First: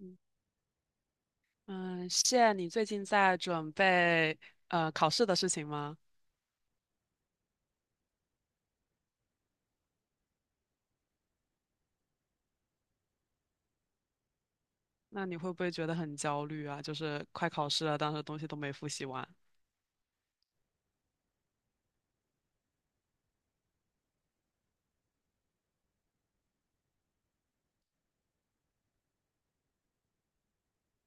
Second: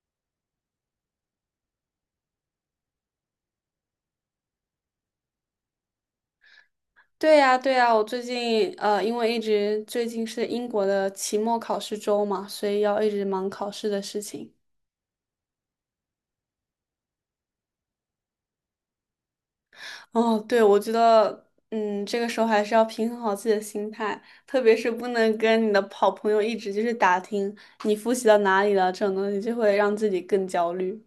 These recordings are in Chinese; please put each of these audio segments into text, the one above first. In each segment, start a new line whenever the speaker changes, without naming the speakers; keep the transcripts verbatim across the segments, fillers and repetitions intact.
嗯，嗯谢，你最近在准备呃考试的事情吗？
对呀，对呀，我最近呃，因为一直最近是英国的期末考试周嘛，所以要一直忙考试的事情。
那你会不会觉得很焦虑啊？就是快考试了，但是东西都没复习完。
哦，对，我觉得，嗯，这个时候还是要平衡好自己的心态，特别是不能跟你的好朋友一直就是打听你复习到哪里了这种东西，就会让自己更焦虑。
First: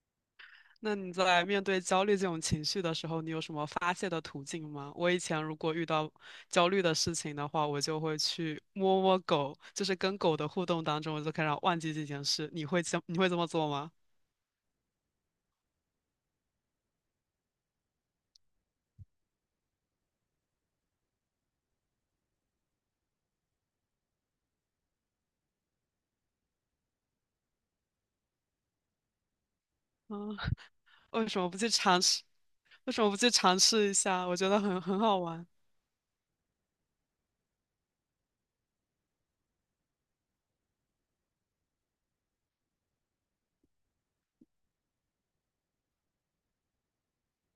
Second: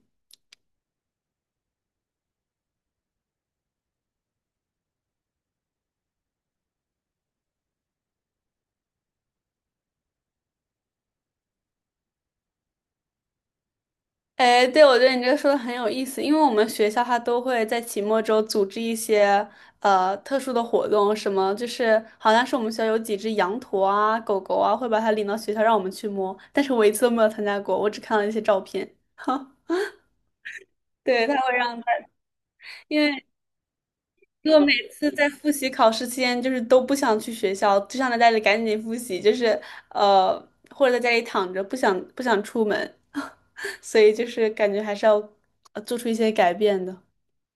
那你在面对焦虑这种情绪的时候，你有什么发泄的途径吗？我以前如果遇到焦虑的事情的话，我就会去摸摸狗，就是跟狗的互动当中，我就开始忘记这件事。你会这你会这么做吗？
哎，对，我觉得你这个说的很有意思，因为我们学校它都会在期末周组织一些呃特殊的活动，什么就是好像是我们学校有几只羊驼啊、狗狗啊，会把它领到学校让我们去摸，但是我一次都没有参加过，我只看了一些照片。哈，
啊，
对，
为
他
什么
会
不去
让他，
尝试？为
因
什么不
为
去尝试一下？我觉
如果
得
每
很很
次
好
在
玩。
复习考试期间，就是都不想去学校，就想在家里赶紧复习，就是呃，或者在家里躺着，不想不想出门，所以就是感觉还是要呃做出一些改变的。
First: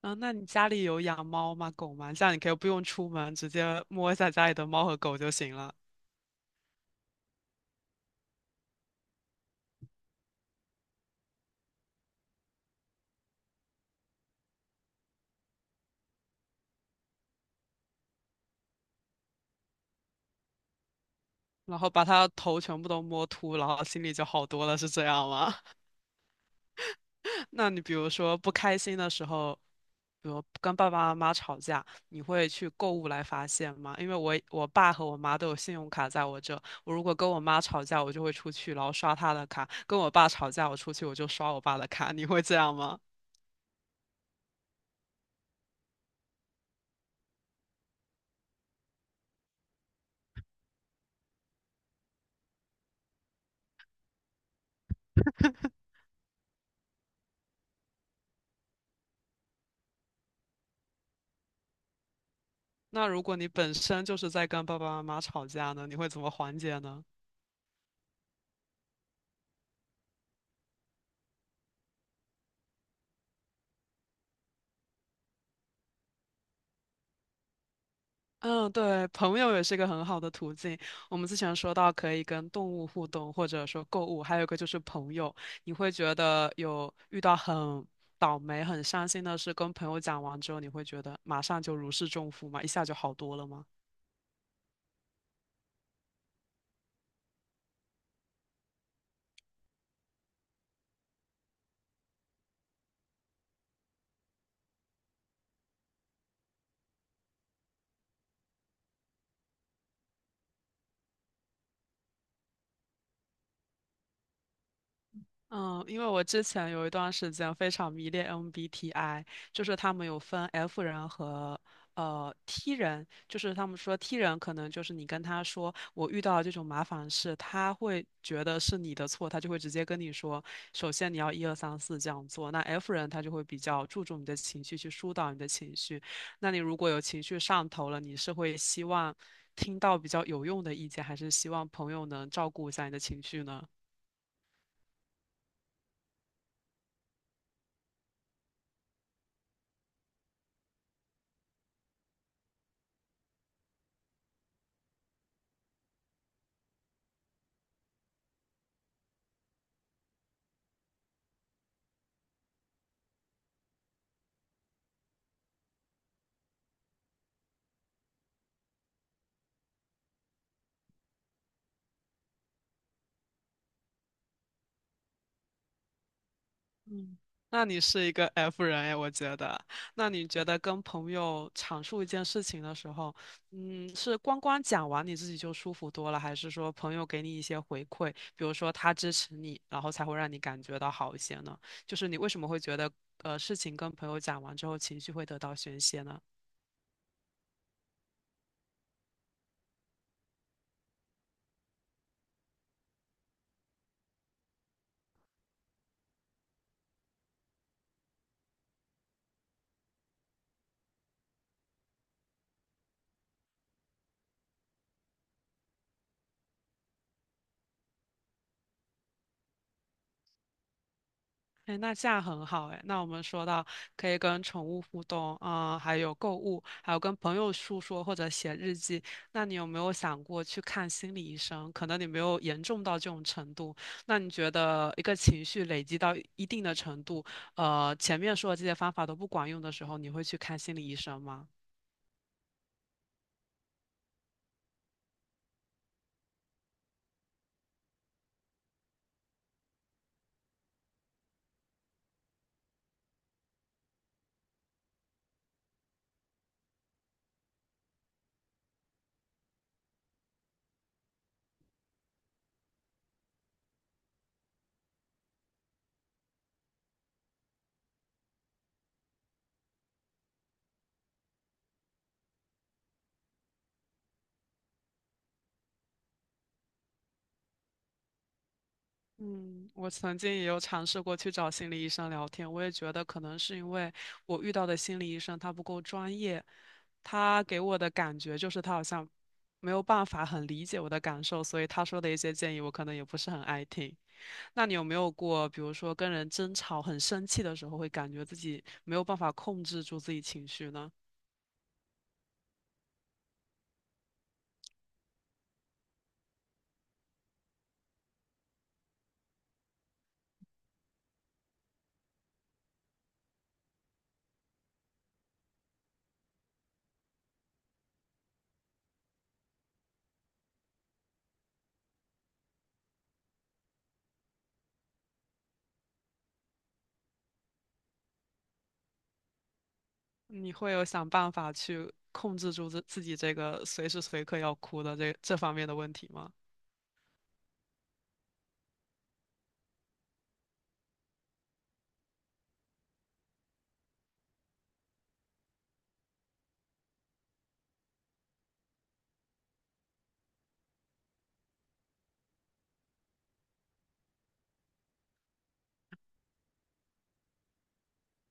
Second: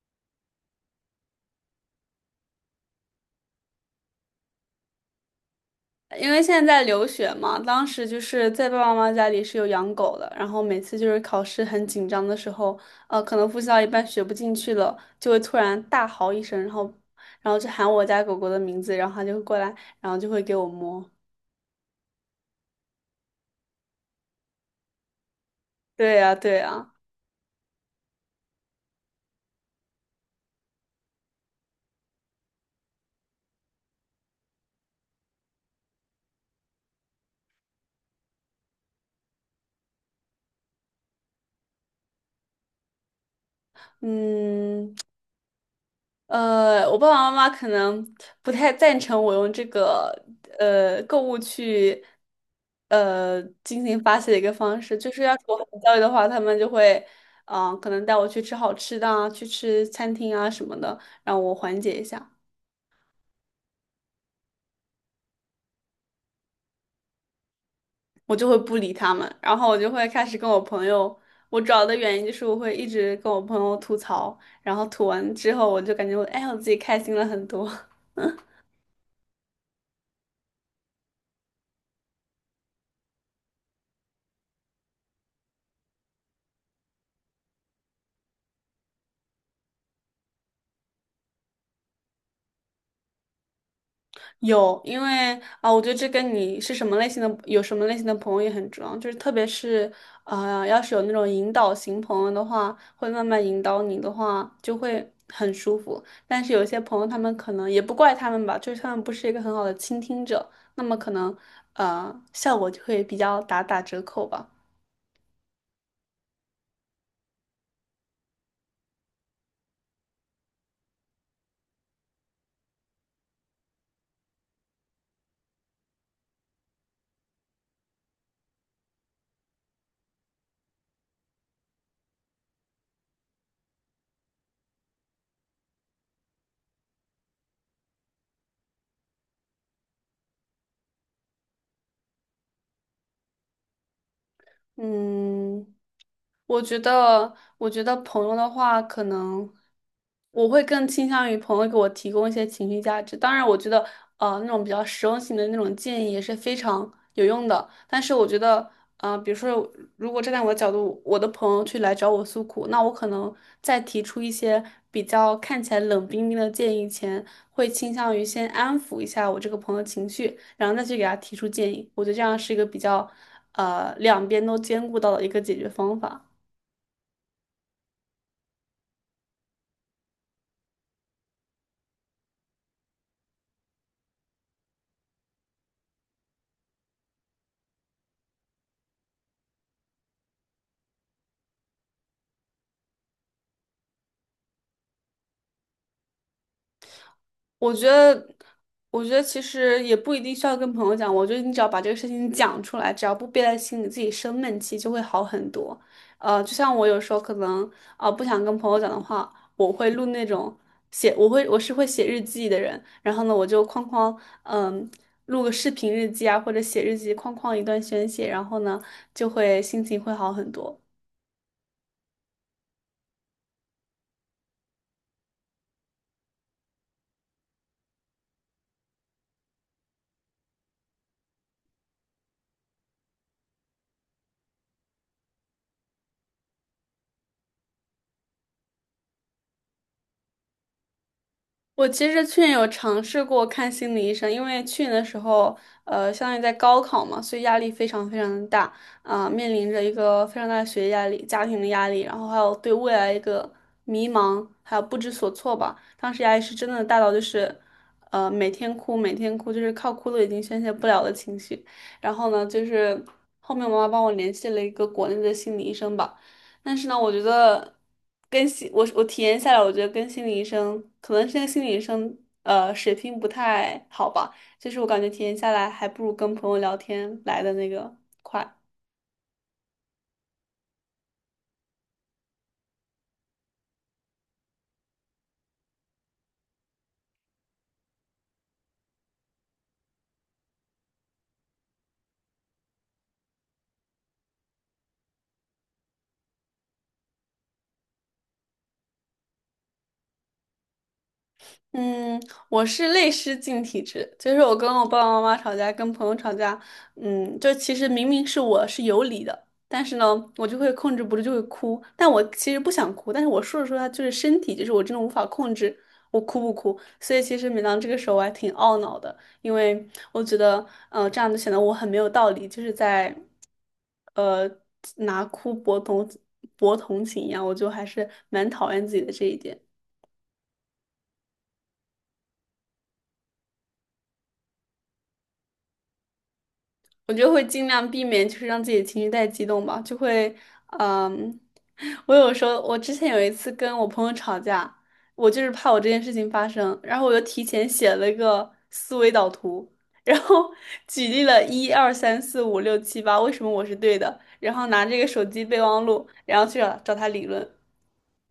啊，那你家里有养猫吗？狗吗？这样你可以不用出门，直接摸一下家里的猫和狗就行了，
因为现在在留学嘛，当时就是在爸爸妈妈家里是有养狗的，然后每次就是考试很紧张的时候，呃，可能复习到一半学不进去了，就会突然大嚎一声，然后，然后就喊我家狗狗的名字，然后它就会过来，然后就会给我摸。
然后把它头全部都摸秃，然后心里就好多了，是这样吗？
对呀，对呀，
那你比如说不开心的时候，比如跟爸爸妈妈吵架，你会去购物来发泄吗？因为我我爸和我妈都有信用卡在我这，我如果跟我妈吵架，我就会出去，然后刷她的卡；跟我爸吵架，我出去我就刷我爸的卡。你会这样吗？
嗯，呃，我爸爸妈妈可能不太赞成我用这个呃购物去呃进行发泄的一个方式，就是要是我很焦虑的话，他们就会嗯、呃可能带我去吃好吃的啊，去吃餐厅啊什么的，让我缓解一下，
那如果你本身就是在跟爸爸妈妈吵架呢，你会怎么缓解呢？
我就会不理他们，然后我就会开始跟我朋友，我主要的原因就是我会一直跟我朋友吐槽，然后吐完之后我就感觉我哎我自己开心了很多。
嗯，对，朋友也是一个很好的途径。我们之前说到可以跟动物互动，或者说购物，还有一个就是朋友。你会觉得有遇到很倒霉、很伤心的事，跟朋友讲完之后，你会觉得马上就如释重负吗？一下就好多了吗？
有，因为啊，我觉得这跟你是什么类型的，有什么类型的朋友也很重要。就是特别是，啊，要是有那种引导型朋友的话，会慢慢引导你的话，就会很舒服。但是有些朋友，他们可能也不怪他们吧，就是他们不是一个很好的倾听者，那么可能，呃，效果就会比较打打折扣吧。
嗯，因为我之前有一段时间非常迷恋 M B T I，就是他们有分 F 人和呃 T 人，就是他们说 T 人可能就是你跟他说我遇到了这种麻烦事，他会觉得是你的错，他就会直接跟你说，首先你要一二三四这样做。那 F 人他就会比较注重你的情绪，去疏导你的情绪。那你如果有情绪上头了，你是会希望听到比较有用的意见，还是希望朋友能照顾一下你的情绪呢？
嗯，我觉得，我觉得朋友的话，可能我会更倾向于朋友给我提供一些情绪价值。当然，我觉得，呃，那种比较实用性的那种建议也是非常有用的。但是，我觉得，呃，比如说，如果站在我的角度，我的朋友去来找我诉苦，那我可能在提出一些比较看起来冷冰冰的建议前，会倾向于先安抚一下我这个朋友情绪。然后再去给他提出建议。我觉得这样是一个比较呃两边都兼顾到的一个解决方法。
嗯，那你是一个 F 人哎，我觉得。那你觉得跟朋友阐述一件事情的时候，嗯，是光光讲完你自己就舒服多了，还是说朋友给你一些回馈，比如说他支持你，然后才会让你感觉到好一些呢？就是你为什么会觉得，呃，事情跟朋友讲完之后情绪会得到宣泄呢？
我觉得，我觉得其实也不一定需要跟朋友讲，我觉得你只要把这个事情讲出来，只要不憋在心里，自己生闷气就会好很多。呃，就像我有时候可能啊、呃不想跟朋友讲的话，我会录那种写，我会我是会写日记的人，然后呢，我就哐哐嗯。录个视频日记啊，或者写日记，哐哐一段宣泄，然后呢，就会心情会好很多。
哎，那这样很好哎。那我们说到可以跟宠物互动，啊，还有购物，还有跟朋友诉说或者写日记。那你有没有想过去看心理医生？可能你没有严重到这种程度。那你觉得一个情绪累积到一定的程度，呃，前面说的这些方法都不管用的时候，你会去看心理医生吗？
我其实去年有尝试过看心理医生，因为去年的时候，呃，相当于在高考嘛，所以压力非常非常的大啊，面临着一个非常大的学业压力、家庭的压力，然后还有对未来一个迷茫，还有不知所措吧。当时压力是真的大到就是，呃，每天哭，每天哭，就是靠哭都已经宣泄不了的情绪。然后呢，就是后面我妈妈帮我联系了一个国内的心理医生吧。但是呢，我觉得跟心我我体验下来，我觉得跟心理医生可能现在心理医生呃水平不太好吧，就是我感觉体验下来还不如跟朋友聊天来的那个。快。
嗯，我曾经也有尝试过去找心理医生聊天，我也觉得可能是因为我遇到的心理医生他不够专业，他给我的感觉就是他好像没有办法很理解我的感受，所以他说的一些建议我可能也不是很爱听。那你有没有过，比如说跟人争吵很生气的时候，会感觉自己没有办法控制住自己情绪呢？
嗯，我是泪失禁体质，就是我跟我爸爸妈妈吵架，跟朋友吵架，嗯，就其实明明是我是有理的，但是呢，我就会控制不住就会哭，但我其实不想哭，但是我说着说着就是身体，就是我真的无法控制我哭不哭，所以其实每当这个时候我还挺懊恼的，因为我觉得，呃，这样就显得我很没有道理，就是在，呃，拿哭博同博同情一样，我就还是蛮讨厌自己的这一点。
你会有想办法去控制住自自己这个随时随刻要哭的这这方面的问题吗？
我就会尽量避免，就是让自己的情绪太激动吧，就会，嗯，我有时候，我之前有一次跟我朋友吵架，我就是怕我这件事情发生，然后我就提前写了一个思维导图，然后 举例了一二三四五六七八，为什么我是对的，然后拿这个手机备忘录，然后去找找他理论。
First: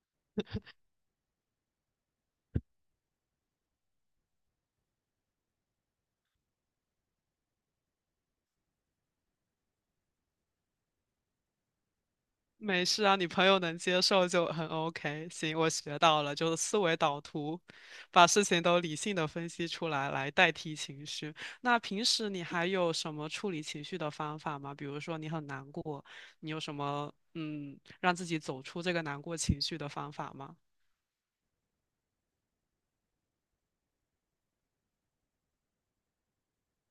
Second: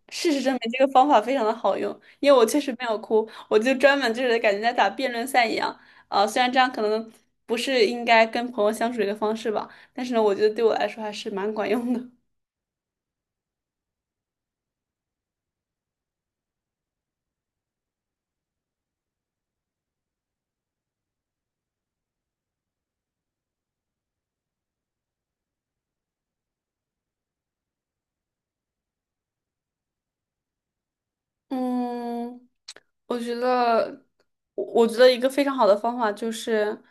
事实证明，这个方法非常的好用，因为我确实没有哭，我就专门就是感觉在打辩论赛一样。啊，虽然这样可能不是应该跟朋友相处的一个方式吧，但是呢，我觉得对我来说还是蛮管用的。
没事啊，你朋友能接受就很 OK。行，我学到了，就是思维导图，把事情都理性的分析出来，来代替情绪。那平时你还有什么处理情绪的方法吗？比如说你很难过，你有什么嗯，让自己走出这个难过情绪的方法吗？
嗯，我觉得，我我觉得一个非常好的方法就是，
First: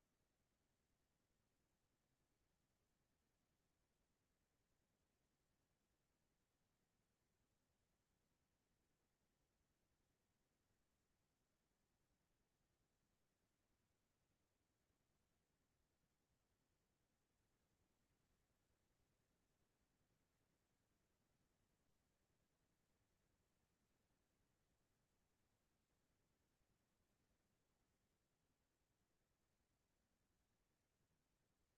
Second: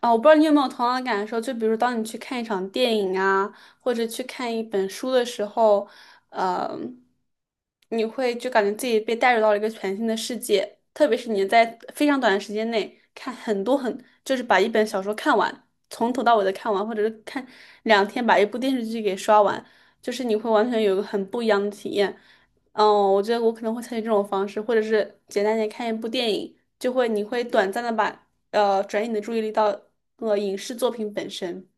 啊，我不知道你有没有同样的感受，就比如当你去看一场电影啊，或者去看一本书的时候，呃，你会就感觉自己被带入到了一个全新的世界，特别是你在非常短的时间内看很多很，就是把一本小说看完，从头到尾的看完，或者是看两天把一部电视剧给刷完，就是你会完全有一个很不一样的体验。嗯，我觉得我可能会采取这种方式，或者是简单点看一部电影，就会你会短暂的把呃转移你的注意力到呃影视作品本身。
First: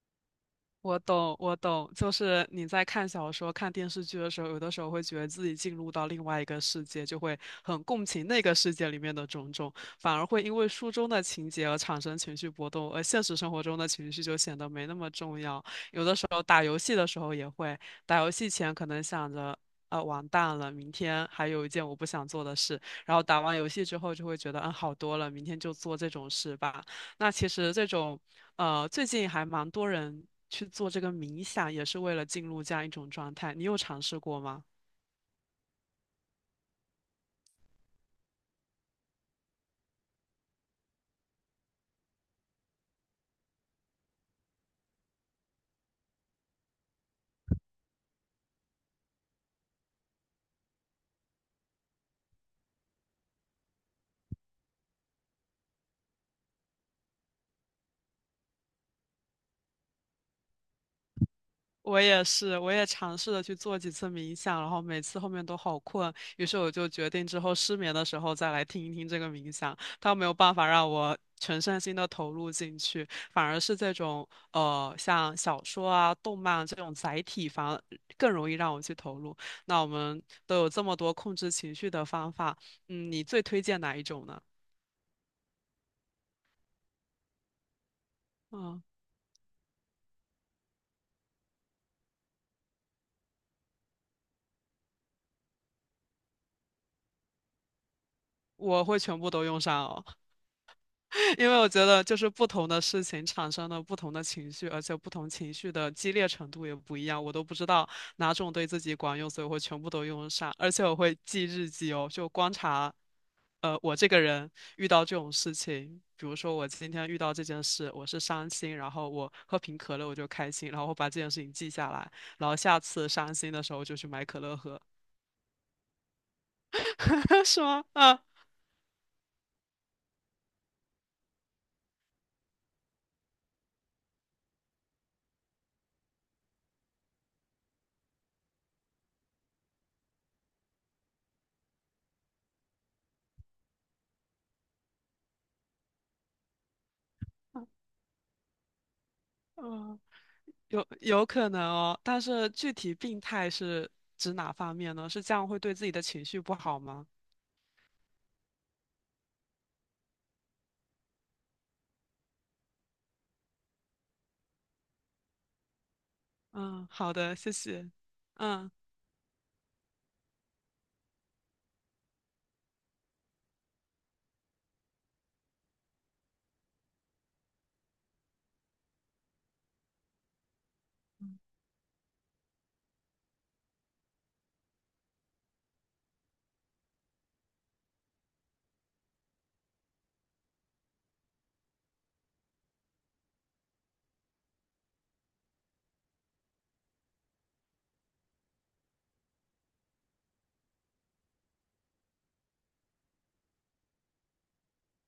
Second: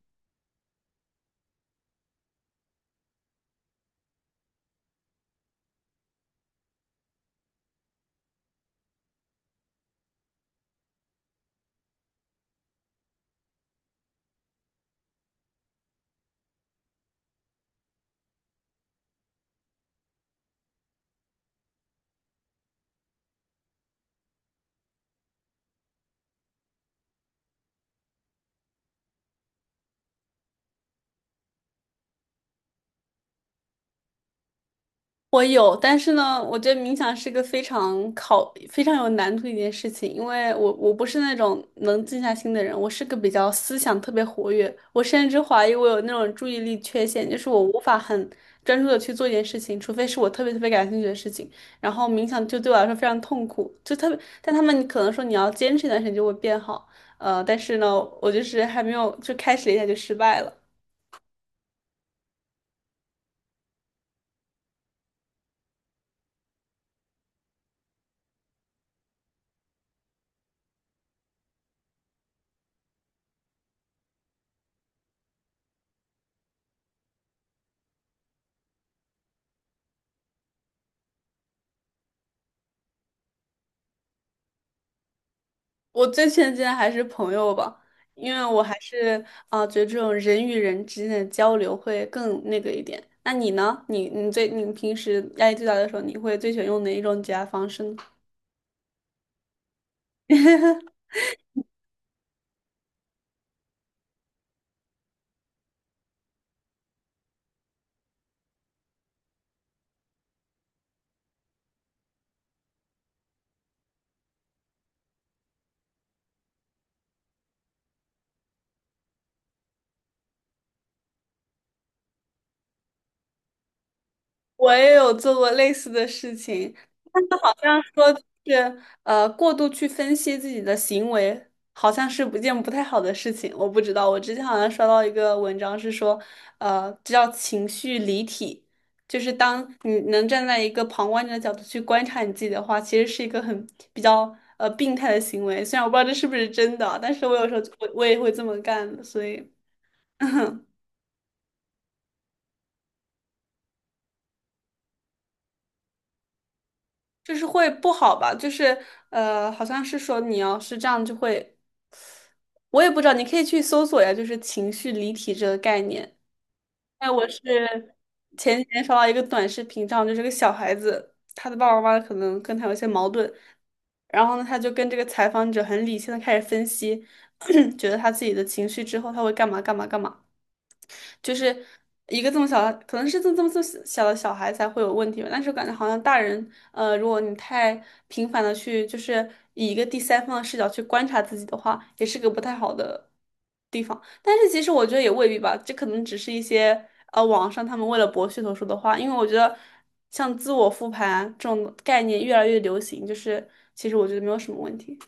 我懂，我懂，就是你在看小说、看电视剧的时候，有的时候会觉得自己进入到另外一个世界，就会很共情那个世界里面的种种，反而会因为书中的情节而产生情绪波动，而现实生活中的情绪就显得没那么重要。有的时候打游戏的时候也会，打游戏前可能想着。呃，完蛋了！明天还有一件我不想做的事，然后打完游戏之后就会觉得，嗯，好多了，明天就做这种事吧。那其实这种呃，最近还蛮多人去做这个冥想，也是为了进入这样一种状态。你有尝试过吗？
我有，但是呢，我觉得冥想是个非常考、非常有难度的一件事情，因为我我不是那种能静下心的人，我是个比较思想特别活跃，我甚至怀疑我有那种注意力缺陷，就是我无法很专注的去做一件事情，除非是我特别特别感兴趣的事情，然后冥想就对我来说非常痛苦，就特别，但他们可能说你要坚持一段时间就会变好，呃，但是呢，我就是还没有就开始了一下就失败了。
我也是，我也尝试了去做几次冥想，然后每次后面都好困，于是我就决定之后失眠的时候再来听一听这个冥想。它没有办法让我全身心的投入进去，反而是这种呃像小说啊、动漫啊这种载体，反而更容易让我去投入。那我们都有这么多控制情绪的方法，嗯，你最推荐哪一种呢？
我最亲近的还是朋友吧，因为我还
嗯。
是啊、觉得这种人与人之间的交流会更那个一点。那你呢？你你最你平时压力最大的时候，你会最喜欢用哪一种解压方式呢？
我会全部都用上哦，因为我觉得就是不同的事情产生了不同的情绪，而且不同情绪的激烈程度也不一样，我都不知道哪种对自己管用，所以我会全部都用上，而且我会记日记哦，就观察，呃，我这个人遇到这种事情，比如说我今天遇到这件事，我是伤心，然后我喝瓶可乐我就开心，然后我把这件事情记下来，然后下次伤心的时候就去买可乐
我
喝，
也有做过类似的事情，但是 好
是
像
吗？
说
啊，
就是呃，过度去分析自己的行为，好像是不件不太好的事情。我不知道，我之前好像刷到一个文章是说，呃，这叫情绪离体，就是当你能站在一个旁观者的角度去观察你自己的话，其实是一个很比较呃病态的行为。虽然我不知道这是不是真的啊，但是我有时候我我也会这么干的，所以。
嗯。
嗯
有有可能哦，但是具体病态是指哪方面呢？是这样会对自己的情绪不好吗？
就是会不好吧？就是呃，好像是说你要是这样就会，我也不知道，你可以去搜索呀，就是情绪离体"这个概念。
嗯，
哎，
好
我
的，谢谢。
是前几
嗯。
天刷到一个短视频上，就是个小孩子，他的爸爸妈妈可能跟他有一些矛盾，然后呢，他就跟这个采访者很理性的开始分析，觉得他自己的情绪之后他会干嘛干嘛干嘛。就是一个这么小的，可能是这么这么这么小的小孩才会有问题吧。但是我感觉好像大人，呃，如果你太频繁的去，就是以一个第三方的视角去观察自己的话，也是个不太好的地方。但是其实我觉得也未必吧，这可能只是一些呃网上他们为了博噱头说的话。因为我觉得像自我复盘这种概念越来越流行，就是其实我觉得没有什么问题。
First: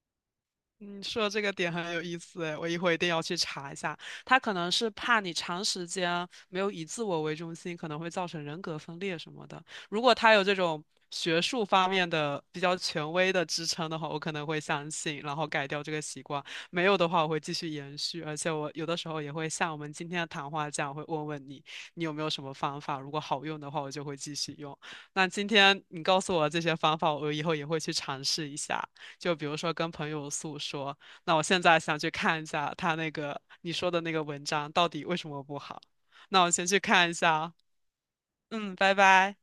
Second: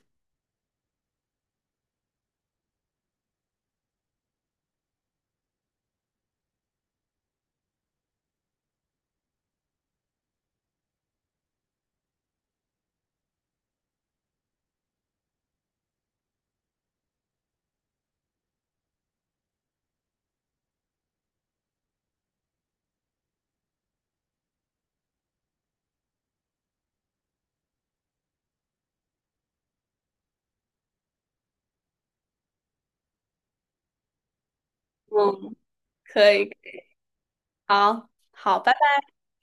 你说这个点很有意思诶，我一会一定要去查一下。他可能是怕你长时间没有以自我为中心，可能会造成人格分裂什么的。如果他有这种学术方面的比较权威的支撑的话，我可能会相信，然后改掉这个习惯。没有的话，我会继续延续。而且我有的时候也会像我们今天的谈话这样，会问问你，你有没有什么方法？如果好用的话，我就会继续用。那今天你告诉我这些方法，我以后也会去尝试一下。就比如说跟朋友诉说，那我现在想去看一下他那个你说的那个文章到底为什么
嗯，
不好，
可
那
以，
我先去看一下啊，
好，好，拜
嗯，
拜。
拜拜。